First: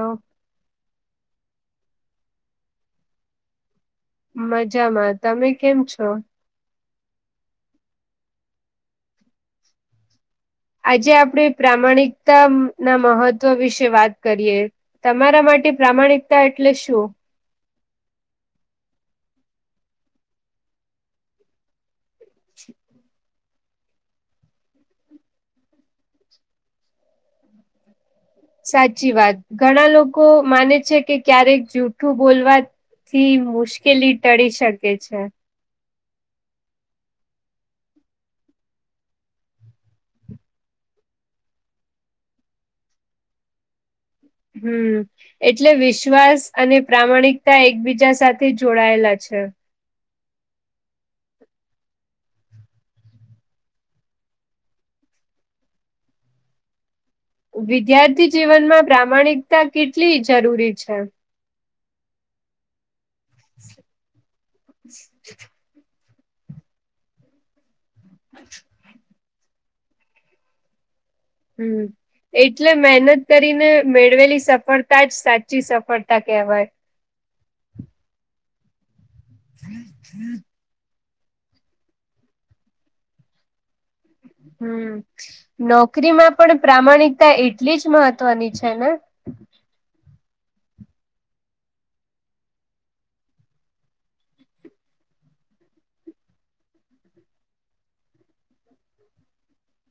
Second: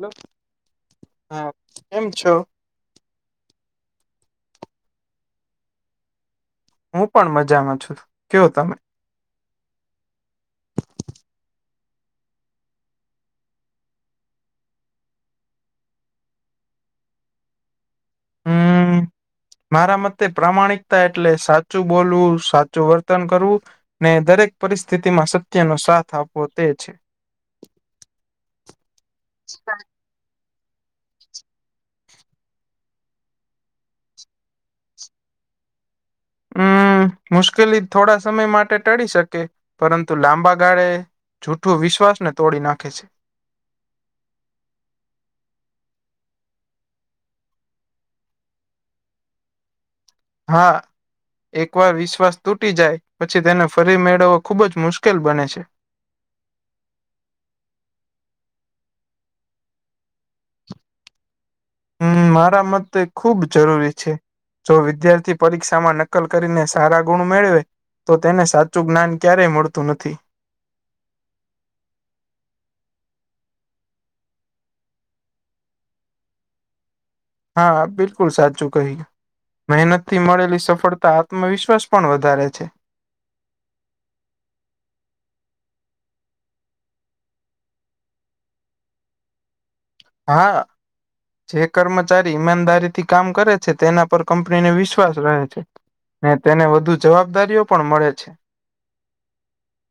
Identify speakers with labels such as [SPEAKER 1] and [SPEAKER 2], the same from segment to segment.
[SPEAKER 1] હ હા કેમ છો
[SPEAKER 2] મજામાં તમે કેમ છો
[SPEAKER 1] હું પણ મજામાં છું કેવ તમે
[SPEAKER 2] આજે આપણે પ્રામાણિકતા ના મહત્વ વિશે વાત કરીએ તમારા માટે પ્રામાણિકતા એટલે શું
[SPEAKER 1] હમ મારા મતે પ્રામાણિકતા એટલે સાચ સાચું બોલવું સાચું વર્તન કરવું ને દરેક પરિસ્થિતિ માં સત્યનો સાથ આપવો તે છે
[SPEAKER 2] સાચી વાત ઘણા લોકો માને છે કે ક્યારેક જૂઠું બોલવા થી મુશ્કેલી ટળી શકે છે
[SPEAKER 1] હમ મુશ્કેલી થોડા સમય માટે ટળી શકે પરંતુ લાંબા ગાળે જૂઠું વિશ્વાસ ને તોડી નાખે છે
[SPEAKER 2] હમ્ એટલે વિશ્વાસ અને પ્રામાણિકતા એકબીજા સાથે જોડાયેલા છે
[SPEAKER 1] હા એક વાર વિશ્વાસ તૂટી જાય પછી તેને ફરી મેળવવો ખુબ જ મુશ્કેલ બને છે
[SPEAKER 2] વિદ્યાર્થી જીવનમાં પ્રામાણિકતા કેટલી જરૂરી છે
[SPEAKER 1] હમ મારા મતે ખુબ જરૂરી છે જો વિદ્યાર્થી પરીક્ષામાં ન લ કરીને સારા ગુણ મેળવે તો તેને સાચું જ્ઞાન ક્યારેય મળતું નથી
[SPEAKER 2] હમ એટલે મહેનત કરીને મેળવેલી સફળતા જ સાચી સફળતા કહેવાય
[SPEAKER 1] હા બિલકુલ સાચું કહી મહેનત થી મળેલી સફળતા તમાં વિશ્વાસ પણ વધારે છે
[SPEAKER 2] હમ નોકરીમાં પણ પ્રામાણિકતા એટલી જ મહત્વની છે ને
[SPEAKER 1] હા જે કર્મચારી ઈમાનદારીથી કામ કરે છે તેના પર કંપનીને વિશ્વાસ રહે છે અનેને તેને વધુ જવાબદારીઓ પણ મળે છે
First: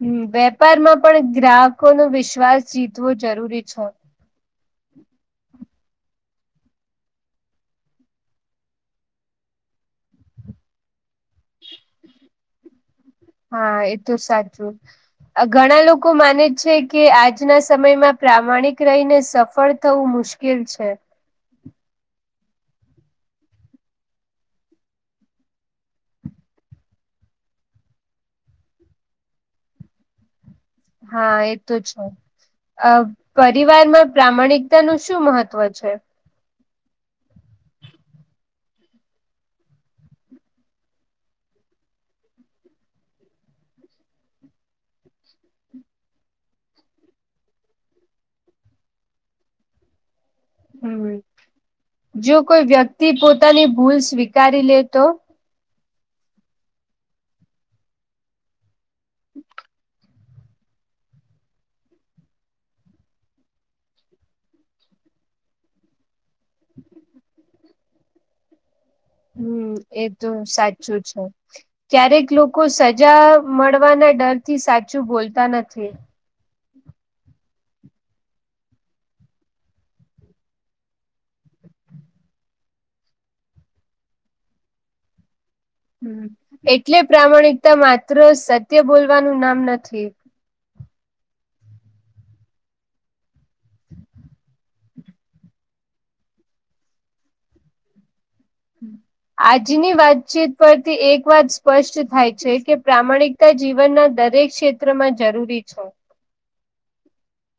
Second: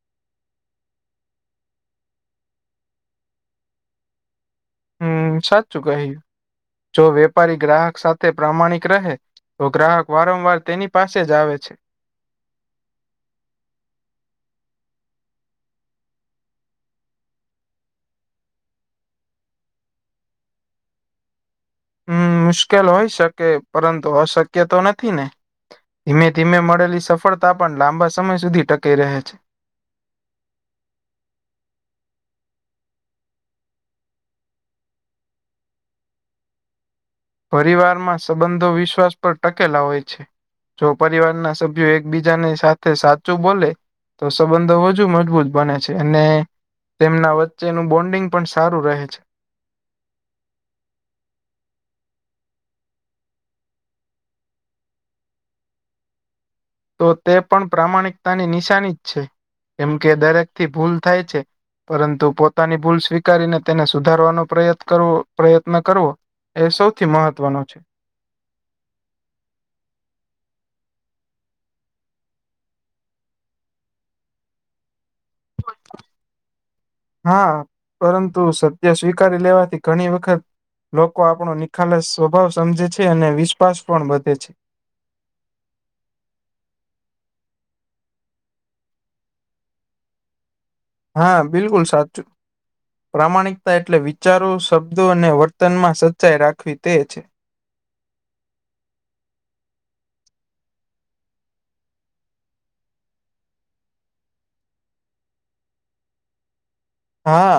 [SPEAKER 2] હમ વેપારમાં પણ ગ્રાહકો નો વિશ્વાસ જીતવો જરૂરી છ
[SPEAKER 1] હમ સાચું કહ્યું જો વેપારી ગ્રાહક સાથે પ્રામાણિક રહે તો ગ્રાહક વારંવાર તેની પાસે જ આવે છે
[SPEAKER 2] હમ હા એ તોું સાચું ઘણા લોકો માને છે કે આજના સમયમાં પ્રામાણિક રહીને સફળ થવું મુશ્કેલ ઉશકેલ છે
[SPEAKER 1] હમ મુશ્કેલ હોય શકે પરંતુ અશક્ય તો નથી ને ધીમે ધીમે મળેલી સફળતા પણ લાંબા સમય સુધી ટકાઈ રહે છે
[SPEAKER 2] હા એ તો છે અ પરિવારમાં પ્રામાણિકતા નું શું મહત્વ છે
[SPEAKER 1] પરિવારમાં સંબંધો વિશ્વાસ પર ટકેલા હોય છે જો પરિવાર ના સભ્યો એકબીજાની સાથે સાચું બોલે તો સંબંધો વધજુ મજબૂત બને છે અને તેમના વચ્ચેનુ બોન્ડિંગ પણ સારું રહે છે
[SPEAKER 2] હમ જો કોઈ વ્યક્તિ પોતાની ભૂલ સ્વીકારી લે તો
[SPEAKER 1] તો તે પણ પ્રામાણિકતાની નિશાની જ છે કેમ કે દરેક થી ભૂલ થાય છે પરંતુ પોતાની ભૂલ સ્વીકારીને તેને સુધારવાનો પ્રયત્ન કરવો પ્રયત્ન કરવો એ સૌથી મહત્વનો છે
[SPEAKER 2] હમ એ તો સાચું છે. ક્યારેક લોકો સજા મળવાના ડર થી સાચું બોલતા નથી.
[SPEAKER 1] હા પરંતુ સત્ય સ્વીકારી લેવાથી ઘણી વખત લોકો આપણો નિખાલસ સ્વભાવ સમજે છે અને વિશ્વાસ પણ વધે છે.
[SPEAKER 2] એટલે પ્રમાણિકતા માત્ર સત્ય બોલવાનું નામ નથી.
[SPEAKER 1] હા બિલકુલ સાચું. પ્રામાણિકતા એટલે વિચારો શબ્દો અને વર્તનમાં સચ્ચાઈ રાખવી તે છે. [inaudible]
[SPEAKER 2] આજની વાતચીત પરથી એક વાત સ્પષ્ટ થાય છે કે પ્રામાણિક તા જીવનના દરેક ક્ષેત્ર માં જરૂરી છો.
[SPEAKER 1] હા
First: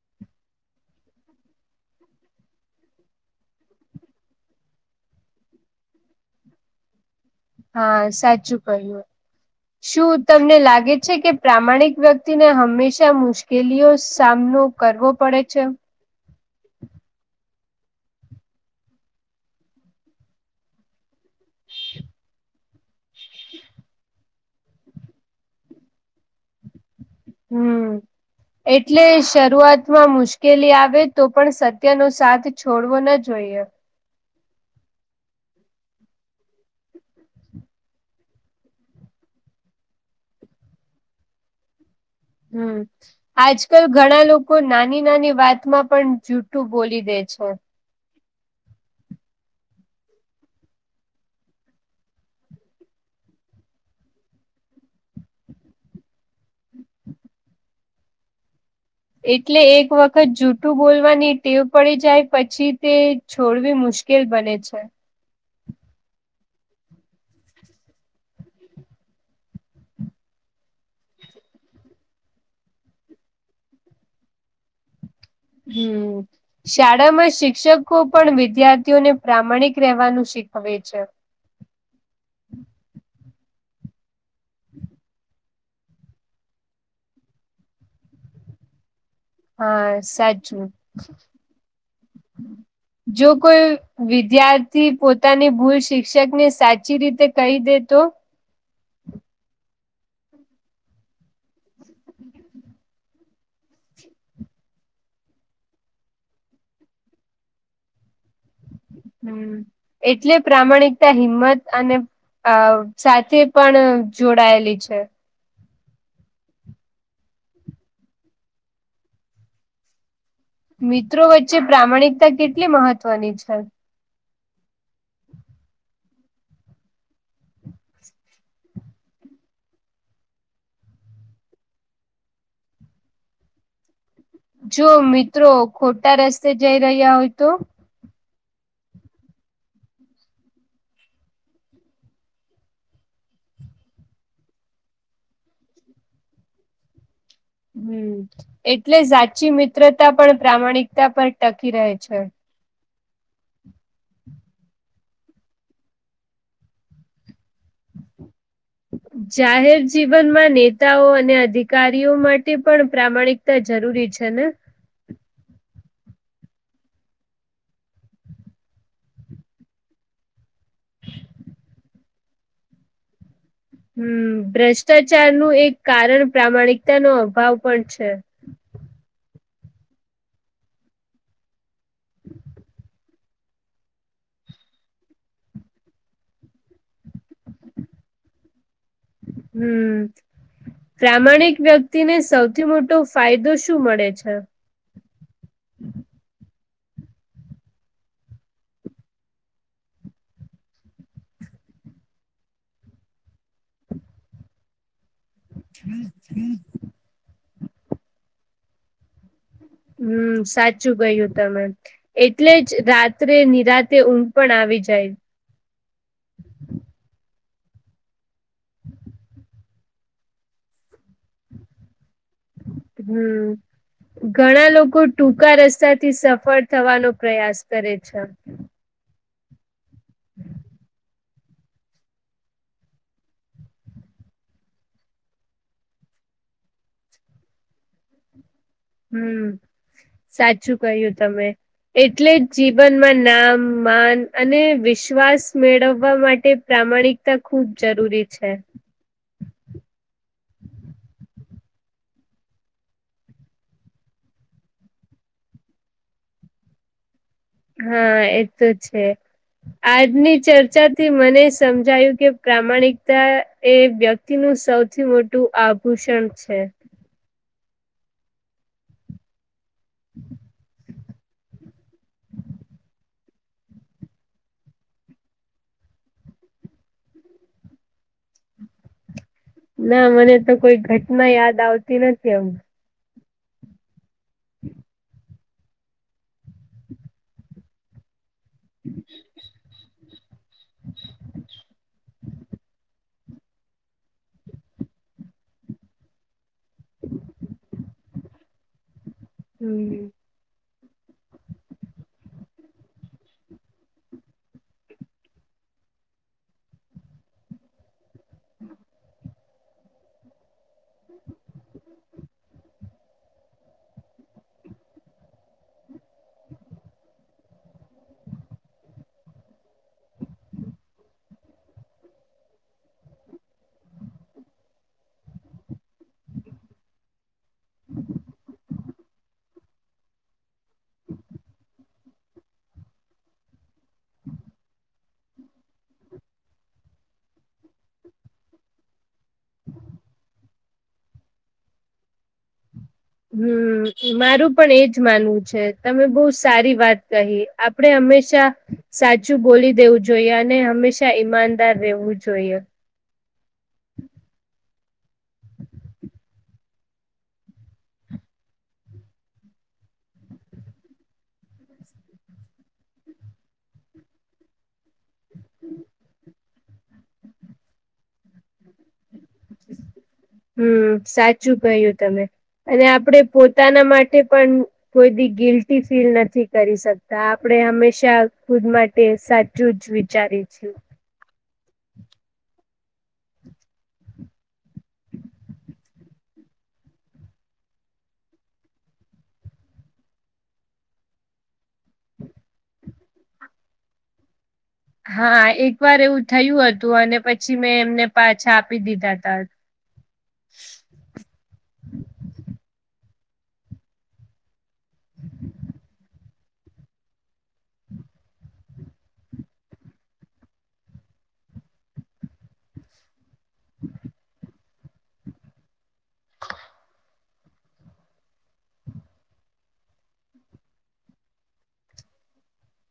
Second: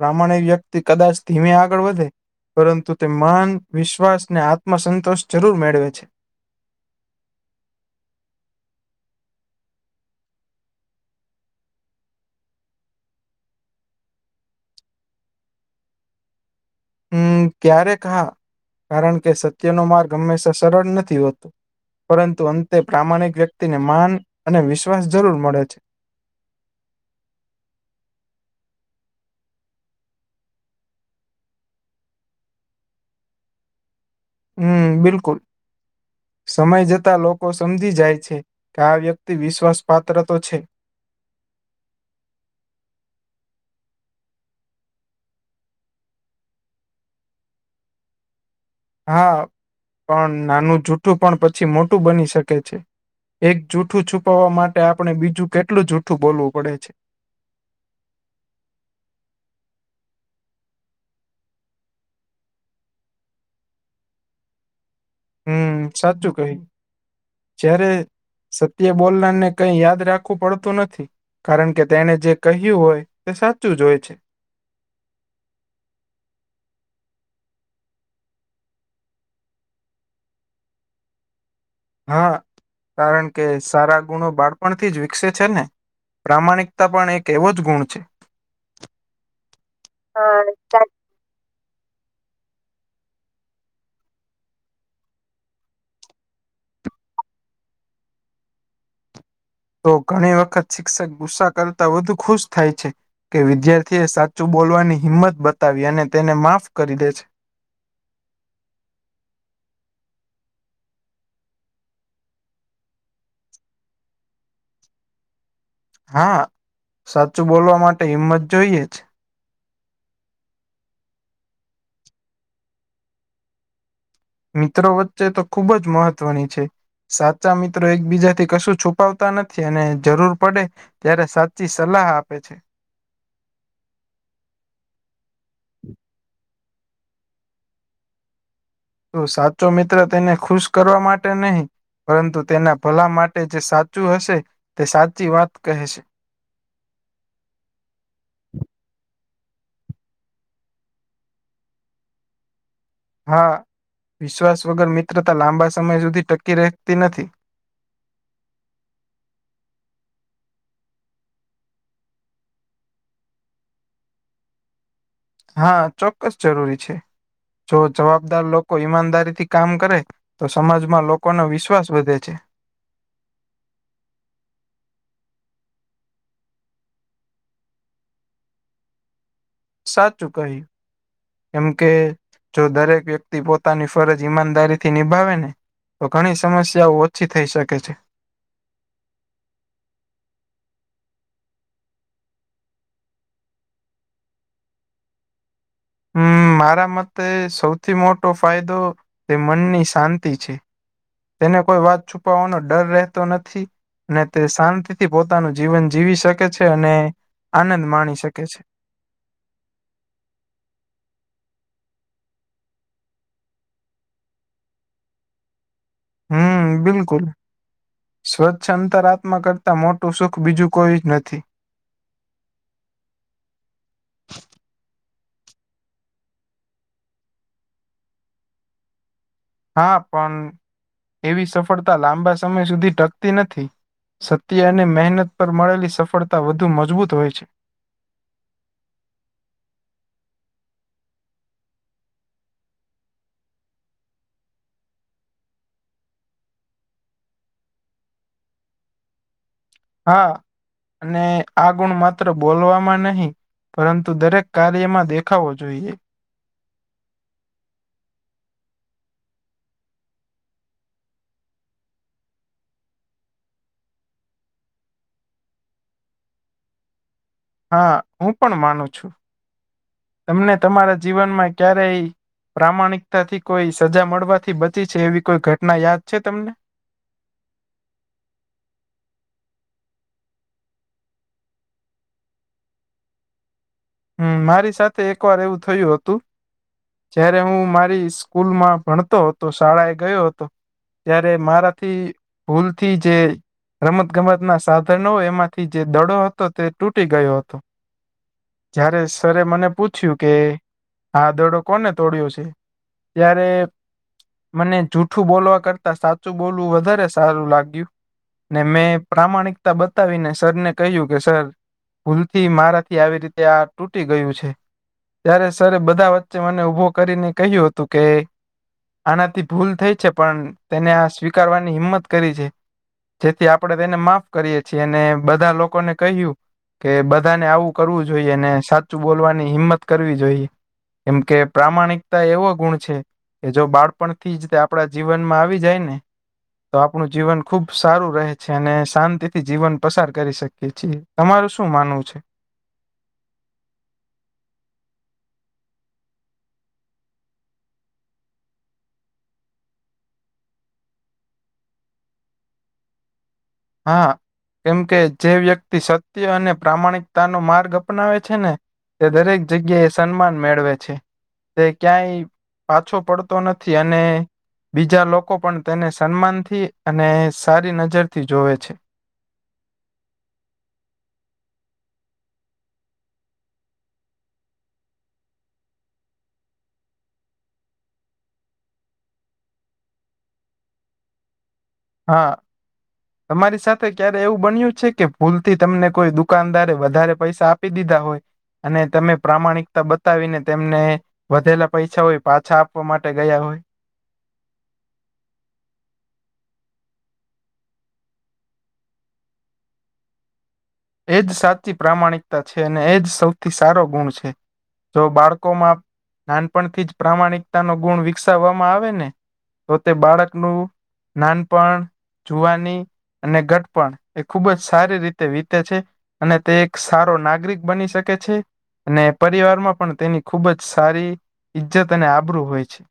[SPEAKER 1] પ્રામાણિક વ્યક્તિ કદાચ ધીમે આગળ વધે. પરંતુ તે માન વિશ્વાસ ને આત્મ સંતોષ જરૂર મેળવે છે.
[SPEAKER 2] હા સાચું કહ્યું.
[SPEAKER 1] [inaudible]
[SPEAKER 2] શું તમને લાગે છે કે પ્રામાણિક વ્યક્તિને હંમેશા મુશ્કેલીઓ સામનો કરવો પડે છે?
[SPEAKER 1] હમ ક્યારે હા કારણ કે સત્યનો માર્ગ હંમેશા સરળ નથી હોતો. પરંતુ અંતે પ્રામાણિક વ્યક્તિને માન અને વિશ્વાસ જરૂર મળે છે.
[SPEAKER 2] હમ. એટલે શરૂઆતમાં મુશ્કેલી આવે તો પણ સત્યનો સાથ છોડવો ના જોઈએ.
[SPEAKER 1] હમ્મ બિલકુલ. સમય જતા લોકો સમજી જાય છે કે આ વ્યક્તિ વિશ્વાસ પાત્ર તો છે.
[SPEAKER 2] હમ્મ. આજકાલ ઘણા લોકો નાની નાની વાતમાં પણ જુઠું બોલી દે છે.
[SPEAKER 1] હા પણ નાનું જુઠું પણ પછી મોટું બની શકે છે. એક જૂઠું છુપાવવા માટે આપણે બીજું કેટલું જૂઠું બોલવું પડે છે.
[SPEAKER 2] એટલે એક વખત જૂઠું બોલવાની ટેવ પડી જાય પછી તે છોડવી મુશ્કેલ બને છે.
[SPEAKER 1] હમ સાચું કહ્યું જ્યારે સત્ય બોલનારને કઈ યાદ રાખવું પડતું નથી. કારણ કે તેને જે કહ્યું હોય તે સાચું જ હોય છે.
[SPEAKER 2] હમ. શાળામાં શિક્ષકો પણ વિદ્યાર્થીઓને પ્રામાણિક રહેેવાનું શીખવે છે.
[SPEAKER 1] હા કારણ કે સારા ગુણો બાળપણથી જ વિકસે છે ને. પ્રામાણિકતા પણ એક એવો જ ગુણ છે.
[SPEAKER 2] હા
[SPEAKER 1] હા
[SPEAKER 2] સાચું.
[SPEAKER 1] [inaudible]
[SPEAKER 2] જો કોઈ વિદ્યાર્થી પોતાની ભૂલ શિક્ષક ને સાચી રીતે કહી દે તો
[SPEAKER 1] તો ઘણી વખત શિક્ષક ગુસ્સા કરતા વધુ ખુશ થાય છે. કે વિદ્યાર્થી એ સાચું બોલવાની હિંમત બતાવી અને તેને માફ કરી દે છે.
[SPEAKER 2] હમ એટલે પ્રામાણિકતા હિંમત અને અ સાથે પણ જોડાયેલી છે.
[SPEAKER 1] હા સાચું બોલવા માટે હિંમત જોઈએ જ.
[SPEAKER 2] મિત્રો વચ્ચે પ્રામાણિકતા કેટલી મહત્વની છે?
[SPEAKER 1] મિત્રો વચ્ચે તો ખુબ જ મહત્વની છે. સાચા મિત્રો એકબીજા થી કશું છુપાવતા નથી અને જરૂર પડે ત્યારે સાચી સલાહ આપે છે.
[SPEAKER 2] જો મિત્રો ખોટા રસ્તે જઈ રહ્યા હોય તો
[SPEAKER 1] તો સાચો મિત્ર તેને ખુશ કરવા માટે નહીં. પરંતુ તેના ભલા માટે જે સાચું હશે તે સાચી વાત કહે છે.
[SPEAKER 2] હમ એટલે સાચી મિત્રતા પણ પ્રામાણિકતા પર ટકી રહે છે.
[SPEAKER 1] હા વિશ્વાસ વગર મિત્રતા લાંબા સમય સુધી ટકી રહેતી નથી
[SPEAKER 2] [unintelligible] જાહેર જીવનમાં નેતાઓ અને અધિકારીઓ માટે પણ પ્રામાણિકતા જરૂરી છે ને
[SPEAKER 1] હા ચોક્કસ જરૂરી છે જો જવાબદાર લોકો ઈમાનદારી થી કામ કરે તો સમાજમાં લોકોનો વિશ્વાસ વધે છે.
[SPEAKER 2] હમ ભ્રષ્ટાચાર નું એક કારણ પ્રામાણિકતા નો અભાવ પણ છે.
[SPEAKER 1] સાચુ કહી કેમ કે જો દરેક વ્યક્ તી પોતાની ફરજ ઈમાનદારી થી નિભાવે ને તો ઘણી સમસ્યાઓ ઓછી થઈ શકે છે.
[SPEAKER 2] હમ પ્રામાણિક વ્યક્તિને સૌથી મોટો ફાયદો શું મળે છે?
[SPEAKER 1] હમ મારા મતે સૌથી મોટો ફાયદો તે મનની શાંતિ છે. તેને કોઈ વાત છુપાવવાનો ડર રહેતો નથી ને તે શાંત થી પોતાનું જીવન જીવી શકે છે અને આનંદ માણી શકે છે.
[SPEAKER 2] હમ સાચું કયું તમે. એટલે જ રાત્રે નિરાતે ઊગ પણ આવી જાય.
[SPEAKER 1] હમ બિલકુલ સ્વચ્છ અંતર આત્મા કરતાં મોટું સુખ બીજું કોઈ જ નથી.
[SPEAKER 2] હમ ઘણા લોકો ટૂંકા રસ્તા થી સફળ થવાનો પ્રયાસ કરે છે.
[SPEAKER 1] હા પણ એવી સફળતા લાંબા સમય સુધી ટકતી નથી. સત્ય અને મહેનત પર મળેલી સફળતા વધુ મજબૂત હોય છે.
[SPEAKER 2] હમ સાચું કહ્યું તમે. એટલે જ જીવનમાં નામ માન અને વિશ્વાસ મેળવવા માટે પ્રામાણિક તા ખુબ જરૂરી છે.
[SPEAKER 1] હા અને આ ગુણ માત્ર બોલવામાં નહી પરંતુ દરેક કાર્યમાં દેખાવો જોઈએ.
[SPEAKER 2] હા એ તો છે. આજની ચર્ચાથી મને સમજાયું કે પ્રમાણિકતા એ વ્ય ક્તિ નું સૌથી મોટું આભૂષણ છેસ
[SPEAKER 1] હા હું પણ માનું છું તમને તમારા જીવનમાં ક્યારેય પ્રામાણિકતા થી કોઈ સજા મળવાથી બચી છે એવી કોઈ ઘટના યાદ છે તમને?
[SPEAKER 2] ના મને તો કોઈ ઘટના યાદ આવતી નથી એમ.
[SPEAKER 1] હમ મારી સાથે એક વાર એવું થયું હતું. જયારે હું મારી સ્કૂલ માં ભણતો હતો શાળાએ ગયો હતો. ત્યારે મારાથી ભૂલથી જે રમત ગમતના સાધનો એમાંથી જે દડો હતો તે તૂટી ગયો હતો જયારે સર મને
[SPEAKER 2] હમ
[SPEAKER 1] પૂછ્યું કે આ દડો કોને તોડ્યો છે ત્યારે મને જૂઠું બોલવા કરતા સાચું બોલવું વધારે સારું લાગ્યું ને મેં પ્રામાણિકતા બતાવીને સરને કહ્યું કે સર ભૂલથી મારાથી આવી રીતે આ તૂટી ગયું છે ત્યારે સરે બધા વચે મને ઊભો કરીને કહ્યું હતું કે આનાથી ભૂલ થઈ છે પણ તેને આ સ્વીકારવાની હિંમત કરી છે. જેથી આપડે તેને માફ કરીએ છીએ અને બધા લોકોને કહ્યું કે બધાને આવું કરવું જોઈએ અનેને સાચું બોલવાની હિંમત કરવી જોઈએ કેમ કે પ્રામાણિકતા એવો ગુણ છે એ જો બાળપણ થી આપડા જીવનમાં આવી જાય ને તો આપણું જીવન ખુબ સારું રહે છે અને શાંતિ થી જીવન પસાર કરી શકીએ છીએ તમારું શું માનવું છે?
[SPEAKER 2] હમ મારું પણ એજ માનવું છે તમે બહુ સારી વાત કહી આપણેે હંમેશા સાચું બોલી દેવું જોઈએ અને હંમેશા ઈમાનદાર રહેવું જોઈએ
[SPEAKER 1] હા કેમ કે જે વ્યક્તિ સત્ય અને પ્રામાણિક પોતાનો માર્ગ અપનાવે છે ને તે દરેક જગ્યા એ સન્માન મેળવે છે તે ક્યાંય પાછો પડતો નથી અને બીજા લોકો લોકો પણ તેને સન્માનથી અને સારી નજરથી જોવે છે
[SPEAKER 2] હમ સાચું કહ્યું તમે અને આપડે પોતાના માટે પણ કોઈ બી ગિલ્ટી ફીલ નથી કરી શકતા આપણે હંમેશા ખુદ માટે સાચ જ વિચારી છું
[SPEAKER 1] હા તમારી સાથે ક્યારે એવું બન્યું છે કે ભૂલથી તમને કોઈ દુખ દુકાનદારે વધારે પૈસા આપી દીધા હોય અને તમે પ્રામાણિકતા બતાવીને તેમને વધેલા પૈસા હોય પાછા આપવા માટે ગયા હોય
[SPEAKER 2] હા એક વાર એવું થયું હતું અને પછી મેં એમને પાછા આપી દીધા ત
[SPEAKER 1] એજ સાચી પ્રામાણિકતા છે અને એજ સૌથી સારો ગુણ છે જો બાળકોમાં નાનપણથી જ પ્રામાણિકતા ન ગુણ વિકસાવવામાં આવે ને તો તે બાળકનું નાનપણ જવાની અને ગટપણ એ ખુબ જ સારી રીતે વીત છે અને તે એક સારો નાગરિક બની શકે છે અને પરિવારમાં પણ તેની ખુબ જ સારી ઈજ્જત અને આબરૂું હોય છે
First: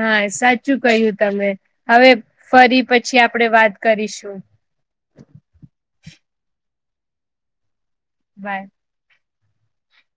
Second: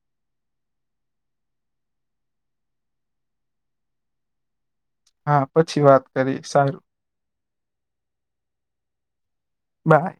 [SPEAKER 2] હા સાચું કહ્યું તમે હવે ફરી પછી આપણેે વાત કરીશું
[SPEAKER 1] હા પછી વાત કરી સારું
[SPEAKER 2] બાય.
[SPEAKER 1] બાય